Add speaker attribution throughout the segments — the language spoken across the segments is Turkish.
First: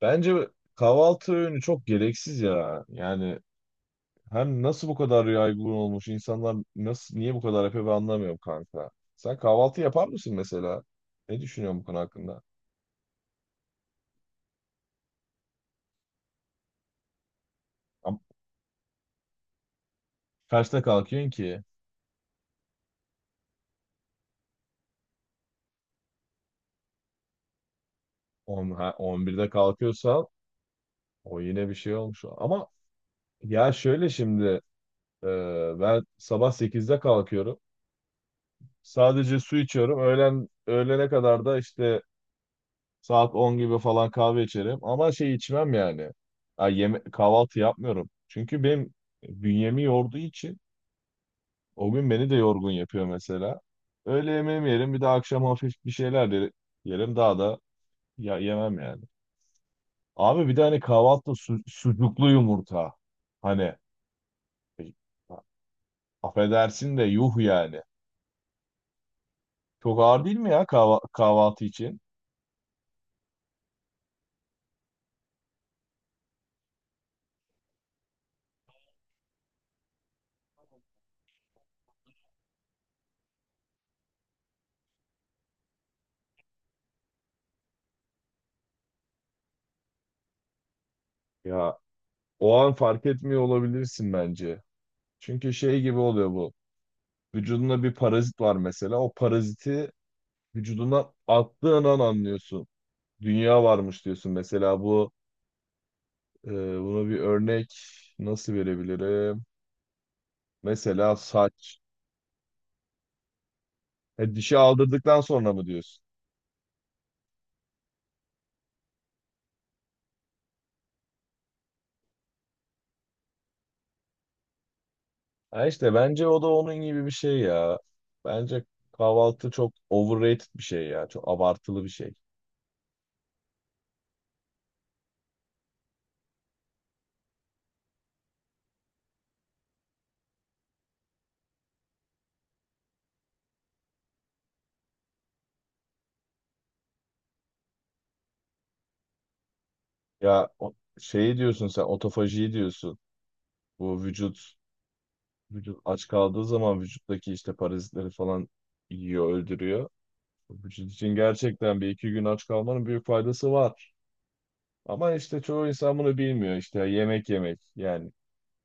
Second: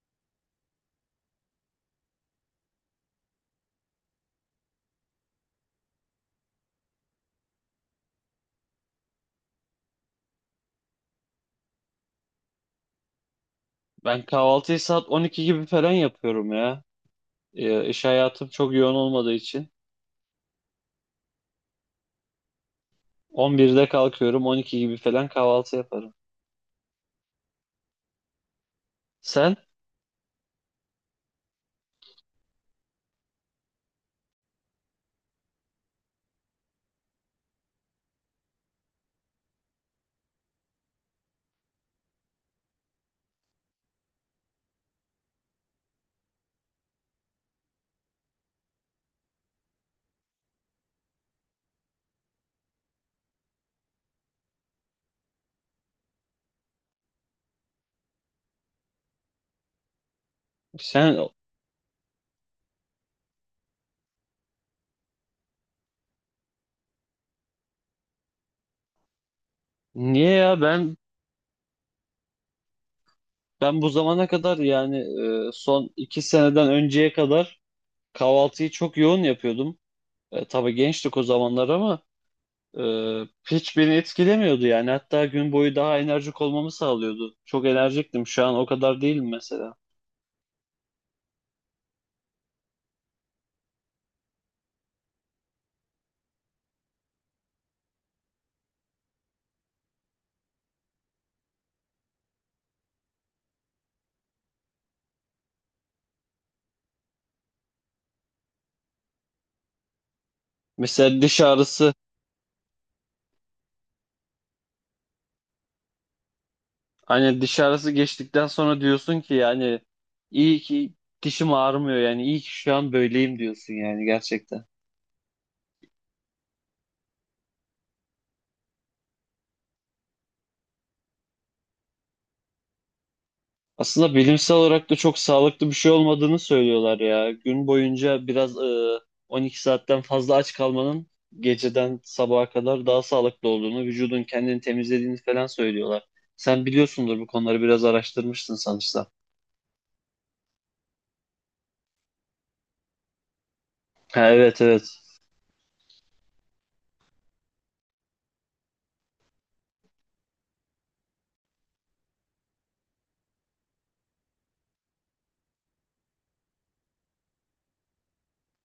Speaker 1: Bence kahvaltı öğünü çok gereksiz ya. Yani hem nasıl bu kadar yaygın olmuş insanlar nasıl niye bu kadar yapıyor ben anlamıyorum kanka. Sen kahvaltı yapar mısın mesela? Ne düşünüyorsun bu konu hakkında?
Speaker 2: Ben kahvaltıyı saat 12 gibi falan yapıyorum ya. İş
Speaker 1: Am-
Speaker 2: hayatım çok yoğun olmadığı için.
Speaker 1: Kaçta kalkıyorsun ki?
Speaker 2: 11'de kalkıyorum, 12 gibi falan kahvaltı yaparım.
Speaker 1: 10, ha, 11'de
Speaker 2: Sen?
Speaker 1: kalkıyorsan o yine bir şey olmuş. Ama ya şöyle şimdi e, ben sabah 8'de kalkıyorum. Sadece su içiyorum. Öğlen öğlene kadar da işte Saat 10 gibi falan kahve içerim ama şey içmem yani. Ha, yeme kahvaltı yapmıyorum. Çünkü benim bünyemi yorduğu için o gün beni de yorgun yapıyor mesela. Öğle yemeğimi yerim, bir de akşam hafif bir şeyler de yerim, daha da ya yemem yani. Abi bir de hani
Speaker 2: Sen
Speaker 1: kahvaltı sucuklu yumurta. Hani e, affedersin de yuh yani. Çok ağır
Speaker 2: niye
Speaker 1: değil mi
Speaker 2: ya?
Speaker 1: ya
Speaker 2: Ben
Speaker 1: kahvaltı için?
Speaker 2: ben bu zamana kadar yani son 2 seneden önceye kadar kahvaltıyı çok yoğun yapıyordum. E, tabii gençtik o zamanlar ama e, hiç beni etkilemiyordu yani. Hatta gün boyu daha enerjik olmamı sağlıyordu. Çok enerjiktim. Şu an o kadar değilim mesela.
Speaker 1: Ya o an fark etmiyor olabilirsin bence. Çünkü şey gibi oluyor bu. Vücudunda bir parazit var mesela. O paraziti vücuduna attığın an anlıyorsun. Dünya varmış diyorsun. Mesela e, buna bir örnek nasıl verebilirim? Mesela
Speaker 2: Mesela diş
Speaker 1: saç.
Speaker 2: ağrısı.
Speaker 1: Dişi aldırdıktan sonra mı diyorsun?
Speaker 2: Hani diş ağrısı geçtikten sonra diyorsun ki yani iyi ki dişim ağrımıyor, yani iyi ki şu an böyleyim diyorsun yani gerçekten.
Speaker 1: Ha işte bence o da onun gibi bir şey ya. Bence kahvaltı çok overrated bir şey ya. Çok abartılı bir şey.
Speaker 2: Aslında bilimsel olarak da çok sağlıklı bir şey olmadığını söylüyorlar ya. Gün boyunca biraz 12 saatten fazla aç kalmanın geceden sabaha kadar daha sağlıklı olduğunu, vücudun kendini temizlediğini falan söylüyorlar. Sen biliyorsundur, bu konuları biraz araştırmıştın sanırsam.
Speaker 1: Ya o- Şeyi diyorsun, sen otofajiyi diyorsun. Bu
Speaker 2: Ha,
Speaker 1: vücut
Speaker 2: evet evet.
Speaker 1: vücut aç kaldığı zaman vücuttaki işte parazitleri falan yiyor, öldürüyor. Bu için gerçekten 1 2 gün aç kalmanın büyük faydası var. Ama işte çoğu insan bunu bilmiyor, işte yemek yemek. Yani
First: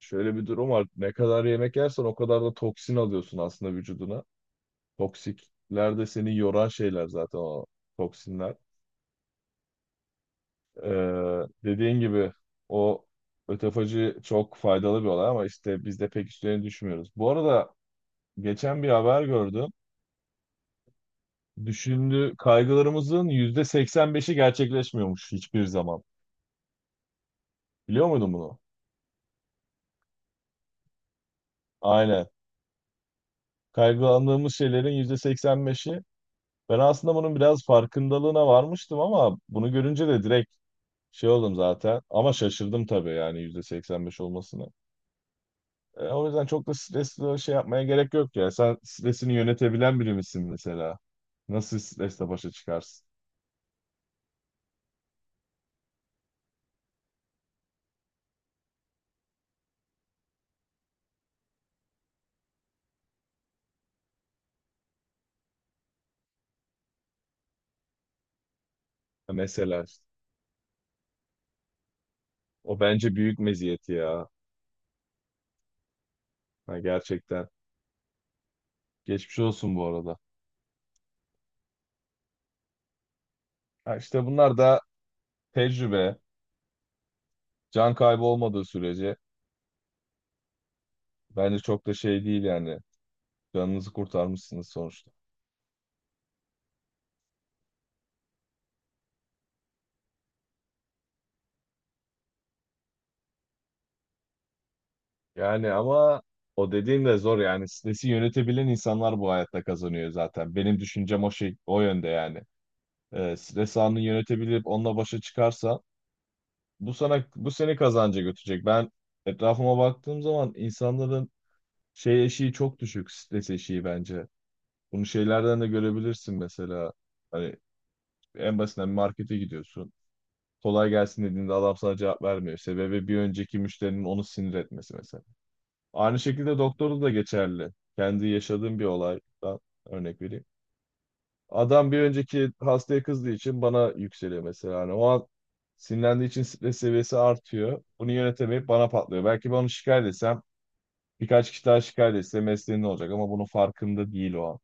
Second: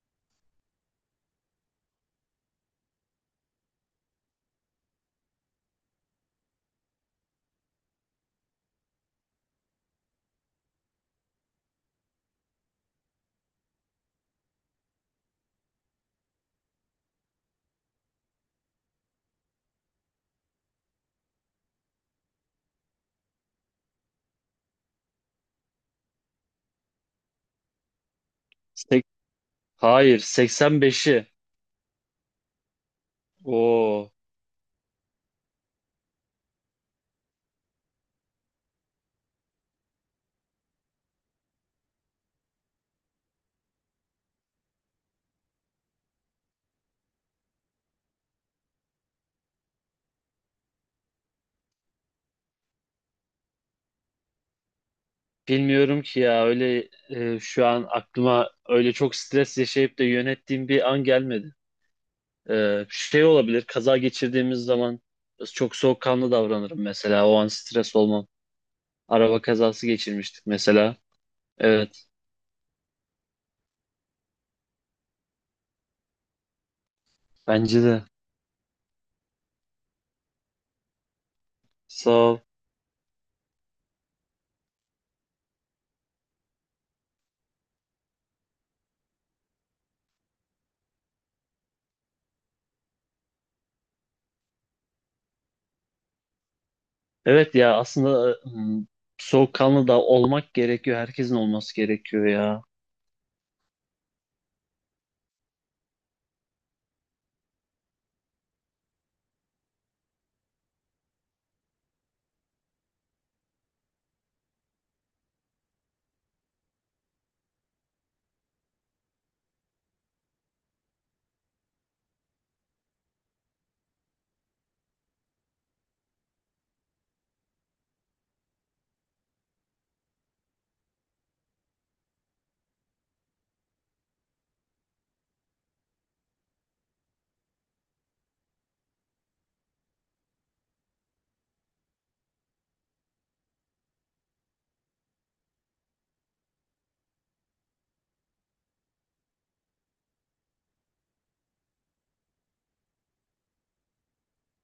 Speaker 1: şöyle bir durum var: ne kadar yemek yersen o kadar da toksin alıyorsun aslında vücuduna. Toksikler de seni yoran şeyler zaten, o toksinler. Ee, Dediğin gibi o ötefacı çok faydalı bir olay ama işte biz de pek üstlerine düşmüyoruz. Bu arada geçen bir haber gördüm. Düşündüğü kaygılarımızın %85'i gerçekleşmiyormuş hiçbir zaman. Biliyor muydun bunu?
Speaker 2: Sek- Hayır, 85'i.
Speaker 1: Aynen.
Speaker 2: Oo.
Speaker 1: Kaygılandığımız şeylerin %85'i. Ben aslında bunun biraz farkındalığına varmıştım ama bunu görünce de direkt şey oldum zaten. Ama şaşırdım tabii yani, %85 olmasına. O yüzden çok da stresli şey yapmaya gerek yok ya. Sen stresini yönetebilen biri misin mesela? Nasıl stresle başa çıkarsın?
Speaker 2: Bilmiyorum ki ya, öyle şu an aklıma öyle çok stres yaşayıp da yönettiğim bir an gelmedi. E, şey olabilir, kaza geçirdiğimiz zaman çok soğukkanlı davranırım mesela, o an stres olmam.
Speaker 1: Ya
Speaker 2: Araba
Speaker 1: mesela
Speaker 2: kazası
Speaker 1: işte.
Speaker 2: geçirmiştik mesela. Evet,
Speaker 1: O bence büyük meziyeti ya. Ha, gerçekten.
Speaker 2: bence de.
Speaker 1: Geçmiş olsun bu arada.
Speaker 2: Sağ ol.
Speaker 1: Ha, işte bunlar da tecrübe, can kaybı olmadığı sürece bence çok da şey değil yani. Canınızı kurtarmışsınız sonuçta.
Speaker 2: Evet ya, aslında soğukkanlı da olmak gerekiyor, herkesin olması gerekiyor ya.
Speaker 1: Yani ama o dediğim de zor yani. Stresi yönetebilen insanlar bu hayatta kazanıyor zaten. Benim düşüncem o şey, o yönde yani. Stres anını yönetebilip onunla başa çıkarsa bu seni kazanca götürecek. Ben etrafıma baktığım zaman insanların şey eşiği çok düşük, stres eşiği bence. Bunu şeylerden de görebilirsin mesela. Hani en basitinden bir markete gidiyorsun. Kolay gelsin dediğinde adam sana cevap vermiyor. Sebebi bir önceki müşterinin onu sinir etmesi mesela. Aynı şekilde doktorda da geçerli. Kendi yaşadığım bir olaydan örnek vereyim. Adam bir önceki hastaya kızdığı için bana yükseliyor mesela. Hani o an sinirlendiği için stres seviyesi artıyor. Bunu yönetemeyip bana patlıyor. Belki ben onu şikayet etsem, birkaç kişi daha şikayet etse mesleğinde olacak ama bunun farkında değil o an.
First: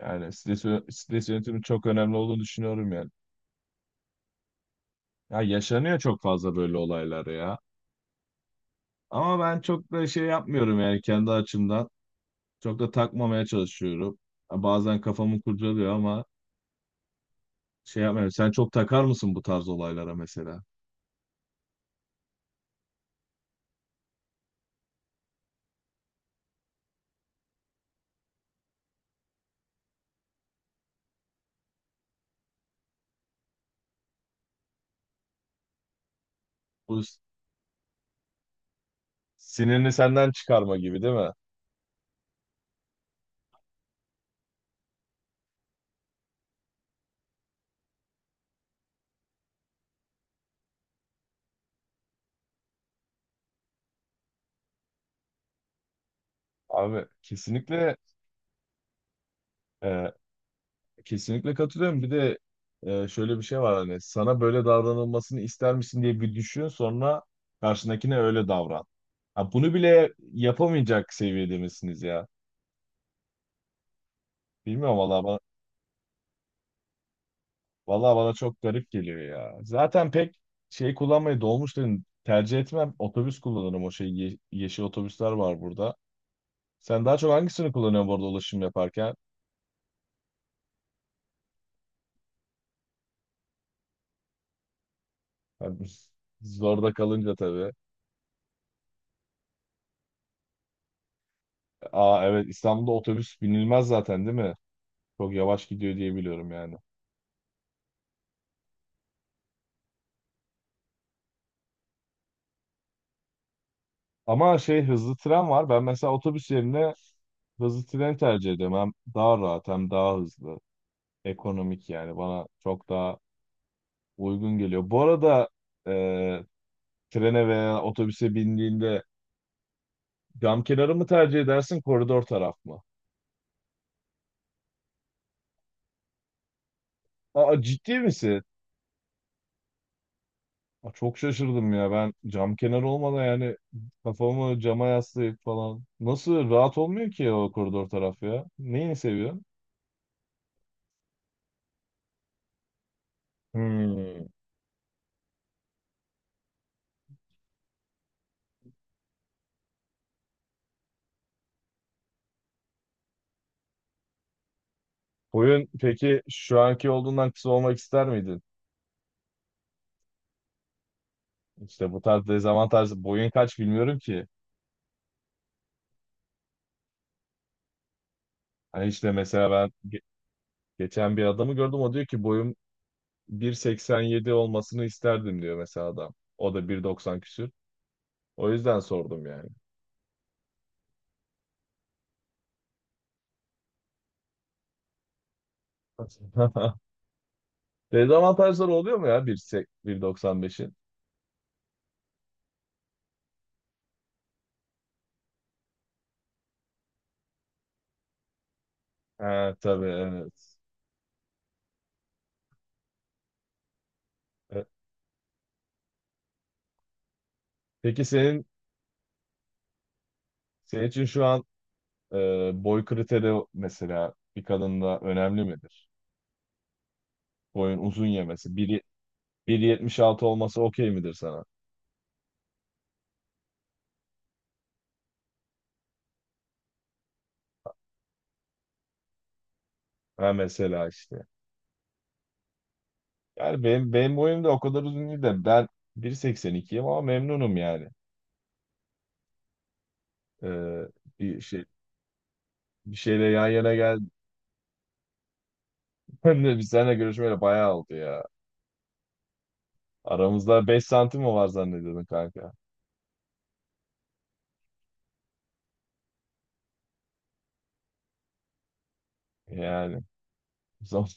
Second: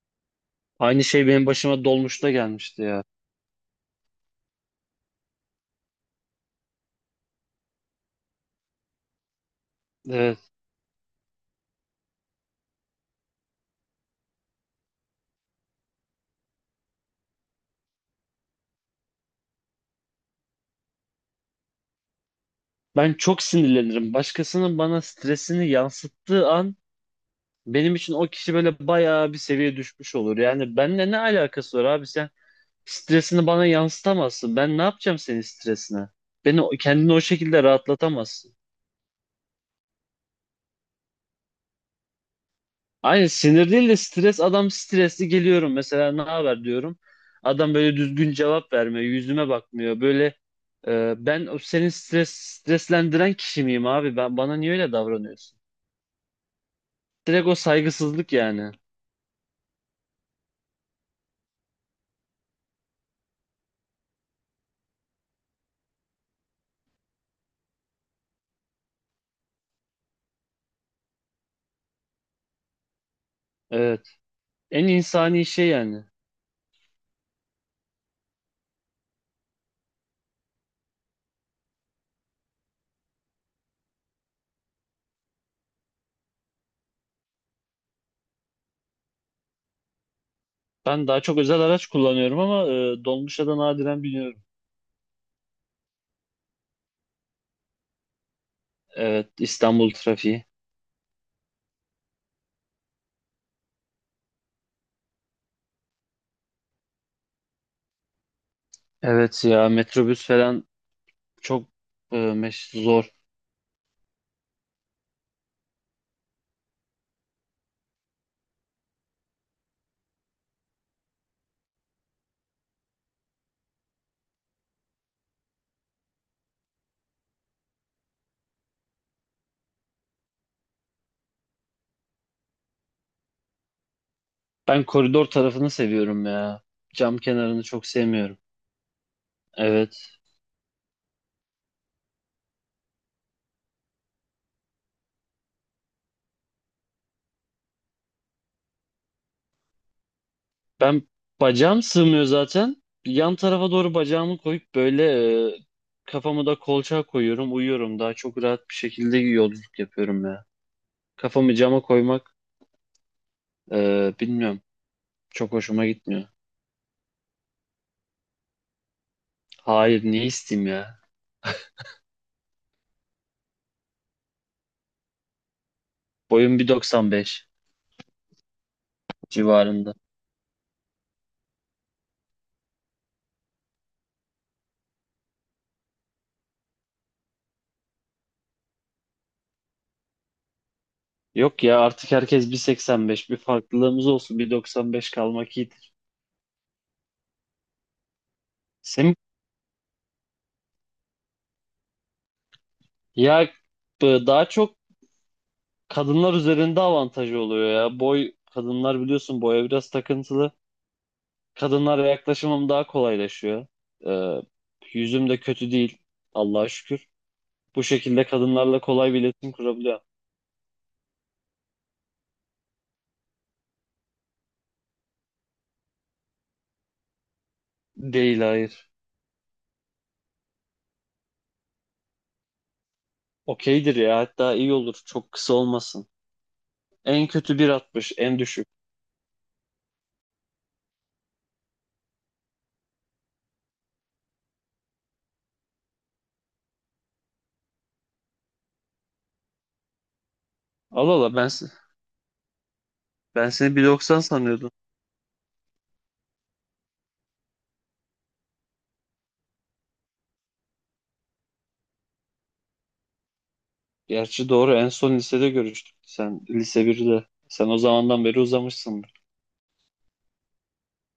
Speaker 1: Yani
Speaker 2: Aynı şey
Speaker 1: stres
Speaker 2: benim
Speaker 1: yönetimi
Speaker 2: başıma
Speaker 1: çok önemli
Speaker 2: dolmuşta
Speaker 1: olduğunu
Speaker 2: gelmişti
Speaker 1: düşünüyorum
Speaker 2: ya.
Speaker 1: yani. Ya yaşanıyor çok fazla böyle olaylar ya. Ama ben çok da şey
Speaker 2: Evet.
Speaker 1: yapmıyorum yani kendi açımdan. Çok da takmamaya çalışıyorum. Ha, bazen kafamı kurcalıyor ama şey yapmıyorum. Sen çok takar mısın bu tarz olaylara mesela?
Speaker 2: Ben çok sinirlenirim. Başkasının bana stresini yansıttığı an benim için o kişi böyle bayağı bir seviye düşmüş olur. Yani benimle ne alakası var abi? Sen stresini bana yansıtamazsın. Ben ne yapacağım senin stresine?
Speaker 1: Bu
Speaker 2: Kendini
Speaker 1: s-
Speaker 2: o şekilde rahatlatamazsın.
Speaker 1: Sinirini senden çıkarma gibi değil mi?
Speaker 2: Aynı sinir değil de stres. Adam stresli, geliyorum mesela, ne haber diyorum. Adam böyle düzgün cevap vermiyor. Yüzüme bakmıyor. Böyle ben o senin streslendiren kişi miyim abi? Ben, bana niye öyle davranıyorsun?
Speaker 1: Abi
Speaker 2: Direkt o
Speaker 1: kesinlikle,
Speaker 2: saygısızlık yani.
Speaker 1: e, kesinlikle katılıyorum. Bir de şöyle bir şey var: hani sana böyle davranılmasını ister misin diye bir düşün, sonra karşındakine öyle davran. Ha, bunu bile yapamayacak seviyede misiniz ya?
Speaker 2: Evet. En
Speaker 1: Bilmiyorum valla.
Speaker 2: insani şey yani.
Speaker 1: Valla bana çok garip geliyor ya. Zaten pek şey kullanmayı, dolmuşları tercih etmem. Otobüs kullanırım, o şey, yeşil otobüsler var burada. Sen daha çok hangisini kullanıyorsun burada ulaşım yaparken?
Speaker 2: Ben daha çok özel araç kullanıyorum ama dolmuşa da nadiren biniyorum.
Speaker 1: Yani zorda kalınca tabii.
Speaker 2: Evet, İstanbul trafiği.
Speaker 1: Aa evet, İstanbul'da otobüs binilmez zaten değil mi? Çok yavaş gidiyor diye biliyorum yani.
Speaker 2: Evet ya, metrobüs falan çok zor.
Speaker 1: Ama şey, hızlı tren var. Ben mesela otobüs yerine hızlı tren tercih ediyorum. Hem daha rahat, hem daha hızlı. Ekonomik, yani bana çok daha uygun geliyor. Bu arada e, trene veya otobüse bindiğinde cam kenarı mı tercih edersin, koridor taraf mı?
Speaker 2: Ben koridor tarafını seviyorum ya. Cam
Speaker 1: Aa,
Speaker 2: kenarını çok
Speaker 1: ciddi
Speaker 2: sevmiyorum.
Speaker 1: misin?
Speaker 2: Evet.
Speaker 1: Aa, çok şaşırdım ya, ben cam kenarı olmadan yani, kafamı cama yaslayıp falan. Nasıl rahat olmuyor ki o koridor taraf ya? Neyini seviyorsun?
Speaker 2: Ben, bacağım sığmıyor zaten. Yan tarafa doğru
Speaker 1: Hmm.
Speaker 2: bacağımı koyup böyle e, kafamı da kolçağa koyuyorum, uyuyorum. Daha çok rahat bir şekilde yolculuk yapıyorum ya. Kafamı cama koymak bilmiyorum. Çok
Speaker 1: Boyun
Speaker 2: hoşuma
Speaker 1: peki
Speaker 2: gitmiyor.
Speaker 1: şu anki olduğundan kısa olmak ister miydin?
Speaker 2: Hayır, ne isteyeyim ya?
Speaker 1: İşte bu tarz dezavantaj, boyun kaç bilmiyorum ki.
Speaker 2: Boyum 1.95
Speaker 1: Hani işte mesela ben
Speaker 2: civarında.
Speaker 1: geçen bir adamı gördüm, o diyor ki boyum 1.87 olmasını isterdim diyor mesela adam. O da 1.90 küsür. O yüzden sordum yani.
Speaker 2: Yok ya, artık herkes 1.85, bir farklılığımız olsun, 1.95 kalmak iyidir.
Speaker 1: Dezavantajları oluyor mu
Speaker 2: Senin
Speaker 1: ya 1.8 1.95'in?
Speaker 2: ya, daha çok kadınlar üzerinde avantajı oluyor ya. Boy, kadınlar biliyorsun
Speaker 1: Ha
Speaker 2: boya
Speaker 1: tabii,
Speaker 2: biraz takıntılı.
Speaker 1: evet.
Speaker 2: Kadınlara yaklaşımım daha kolaylaşıyor. Ee,
Speaker 1: E,
Speaker 2: yüzüm de kötü değil, Allah'a şükür. Bu
Speaker 1: Peki
Speaker 2: şekilde
Speaker 1: senin
Speaker 2: kadınlarla kolay bir iletişim kurabiliyor.
Speaker 1: senin için şu an, e, boy kriteri mesela bir kadında önemli midir? Boyun uzun
Speaker 2: Değil,
Speaker 1: yemesi. 1
Speaker 2: hayır.
Speaker 1: 1.76 olması okey midir sana?
Speaker 2: Okeydir ya, hatta iyi olur, çok kısa olmasın. En kötü 1.60 en düşük.
Speaker 1: Ha mesela işte. Yani benim boyum da o kadar uzun değil de ben 1.82'yim ama memnunum yani. E,
Speaker 2: Allah Allah,
Speaker 1: bir şey Bir şeyle
Speaker 2: ben
Speaker 1: yan yana
Speaker 2: seni
Speaker 1: gel.
Speaker 2: 1.90 sanıyordum.
Speaker 1: Ben de biz seninle görüşmeyeli bayağı oldu ya. Aramızda 5 santim mi var zannediyordun kanka?
Speaker 2: Gerçi doğru, en son lisede görüştük. Sen lise 1'de. Sen o zamandan beri uzamışsındır.
Speaker 1: Yani son-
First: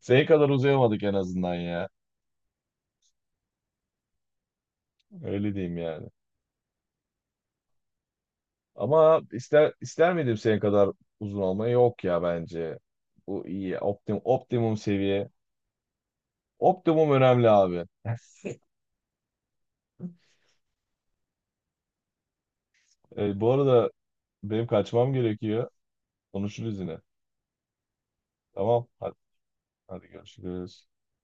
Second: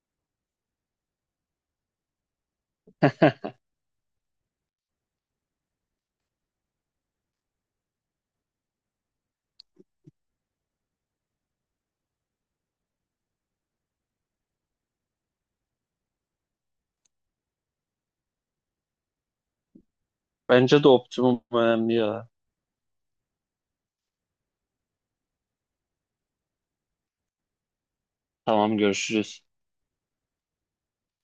Speaker 1: senin kadar uzayamadık en azından ya. Öyle diyeyim yani. Ama ister miydim senin kadar uzun olmayı? Yok ya bence. Bu iyi. Optimum seviye. Optimum önemli abi.
Speaker 2: Bence de optimum önemli ya.
Speaker 1: Bu arada benim kaçmam gerekiyor. Konuşuruz yine.
Speaker 2: Tamam,
Speaker 1: Tamam. Hadi,
Speaker 2: görüşürüz.
Speaker 1: hadi görüşürüz.